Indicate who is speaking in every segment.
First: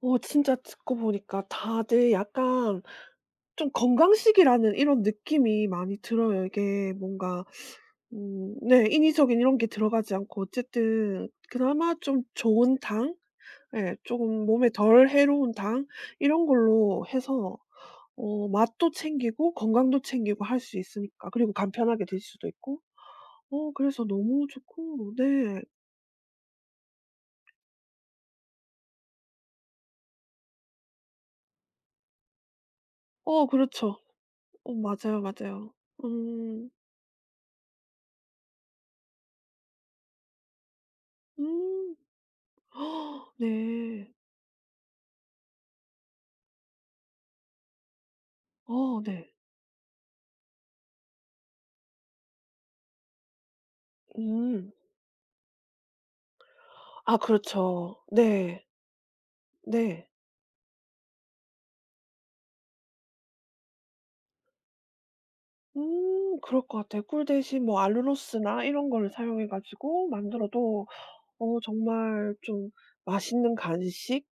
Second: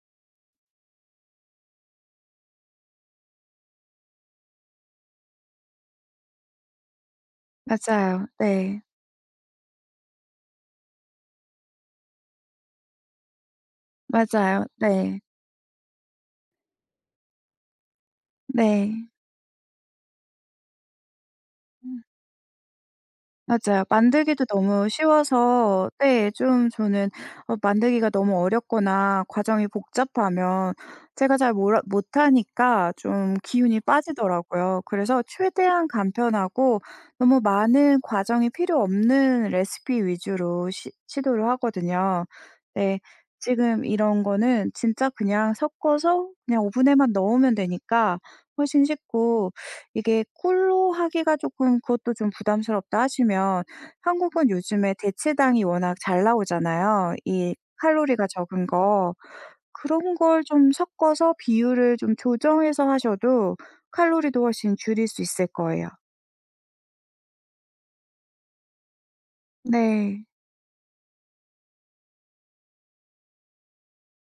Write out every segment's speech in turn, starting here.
Speaker 1: 어 진짜 듣고 보니까 다들 약간 좀 건강식이라는 이런 느낌이 많이 들어요. 이게 뭔가
Speaker 2: 맞아요.
Speaker 1: 음
Speaker 2: 네.
Speaker 1: 네 인위적인 이런 게 들어가지 않고 어쨌든 그나마 좀 좋은 당 예 쪼금
Speaker 2: 맞아요.
Speaker 1: 몸에 덜
Speaker 2: 네.
Speaker 1: 해로운 당 이런 걸로 해서 어 맛도
Speaker 2: 네.
Speaker 1: 챙기고 건강도 챙기고 할 수 있으니까. 그리고
Speaker 2: 음.
Speaker 1: 간편하게 들 수도 있고 어
Speaker 2: 맞아요.
Speaker 1: 그래서
Speaker 2: 만들기도
Speaker 1: 너무
Speaker 2: 너무
Speaker 1: 좋고 네.
Speaker 2: 쉬워서 네 좀 저는 어 만들기가 너무 어렵거나 과정이 복잡하면 제가 잘 몰라 못하니까 좀
Speaker 1: 어
Speaker 2: 기운이
Speaker 1: 그렇죠. 어
Speaker 2: 빠지더라고요.
Speaker 1: 맞아요,
Speaker 2: 그래서
Speaker 1: 맞아요.
Speaker 2: 최대한
Speaker 1: 음.
Speaker 2: 간편하고 너무 많은 과정이 필요 없는 레시피 위주로 시 시도를
Speaker 1: 음.
Speaker 2: 하거든요. 네. 지금
Speaker 1: 네.
Speaker 2: 이런 거는 진짜 그냥 섞어서 그냥 오븐에만 넣으면 되니까 훨씬
Speaker 1: 어 네.
Speaker 2: 쉽고 이게 '꿀로 하기가 쪼끔 그것도 좀 부담스럽다.' 하시면 한국은
Speaker 1: 음.
Speaker 2: 요즘에 대체당이 워낙 잘 나오잖아요
Speaker 1: 아
Speaker 2: 이
Speaker 1: 그렇죠.
Speaker 2: 칼로리가
Speaker 1: 네.
Speaker 2: 적은 거.
Speaker 1: 네.
Speaker 2: 그런 걸 좀 섞어서 비율을 좀 조정해서 하셔도 칼로리도 훨씬 줄일 수 있을 거예요.
Speaker 1: 음. 그럴 것 같아요. 꿀 대신 뭐 알룰로스나 이런 걸 사용해 가지고
Speaker 2: 네.
Speaker 1: 만들어도 어 정말 좀 맛있는 간식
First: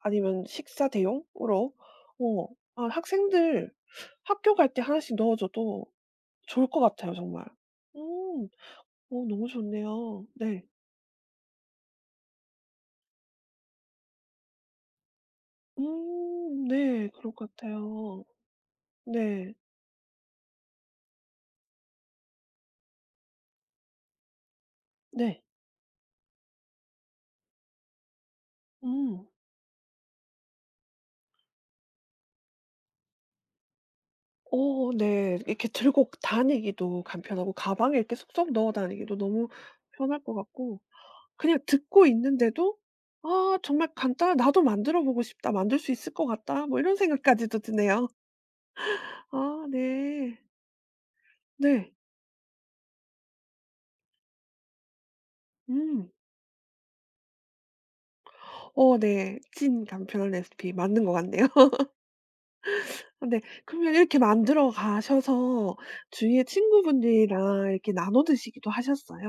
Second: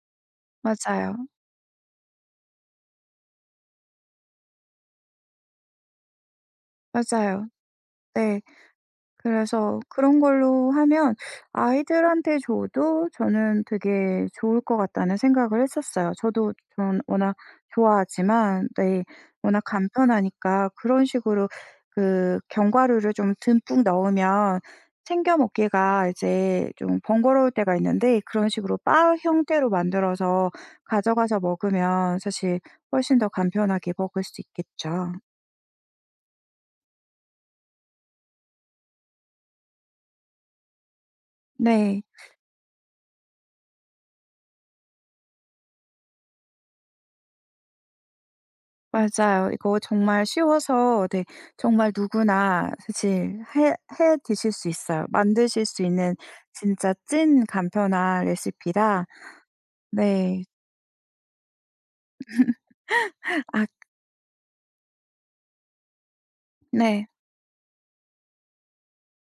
Speaker 1: 아니면 식사
Speaker 2: 맞아요.
Speaker 1: 대용으로 어 아 학생들 학교 갈 때 하나씩 넣어 줘도 좋을 것 같아요 정말.
Speaker 2: 맞아요. 네.
Speaker 1: 음. 어 너무
Speaker 2: 그래서 그런
Speaker 1: 좋네요. 네.
Speaker 2: 걸로 하면 아이들한테 줘도 저는 되게 좋을 것 같다는 생각을 했었어요. 저도
Speaker 1: 음
Speaker 2: 전
Speaker 1: 네. 그럴
Speaker 2: 워낙
Speaker 1: 것 같아요.
Speaker 2: 좋아하지만 네
Speaker 1: 네.
Speaker 2: 워낙 간편하니까 그런 식으로 그 견과류를 좀 듬뿍 넣으면 챙겨
Speaker 1: 네.
Speaker 2: 먹기가 이제 좀 번거로울 때가 있는데 그런 식으로 바
Speaker 1: 음.
Speaker 2: 형태로 만들어서 가져가서 먹으면 사실 훨씬 더 간편하게 먹을 수
Speaker 1: 어
Speaker 2: 있겠죠.
Speaker 1: 네. 이렇게 들고 다니기도 간편하고 가방에 이렇게 쏙쏙 넣어 다니기도 너무 편할 것 같고 그냥
Speaker 2: 네.
Speaker 1: 듣고 있는데도 아 정말 간단한 '나도 만들어 보고 싶다. 만들 수 있을 것 같다.' 뭐 이런 생각까지도 드네요.
Speaker 2: 맞아요.
Speaker 1: 아
Speaker 2: 이거 정말
Speaker 1: 네.
Speaker 2: 쉬워서 네
Speaker 1: 네.
Speaker 2: 정말 누구나 사실 해 해 드실 수 있어요. 만드실 수
Speaker 1: 음.
Speaker 2: 있는 진짜 찐 간편한
Speaker 1: 어
Speaker 2: 레시피라.
Speaker 1: 네. 찐 간편한
Speaker 2: 네.
Speaker 1: 레시피 맞는 것 같네요. 근데
Speaker 2: 아
Speaker 1: 그러면 이렇게 만들어 가셔서 주위에
Speaker 2: 네.
Speaker 1: 친구분들이랑 이렇게 나눠 드시기도 하셨어요?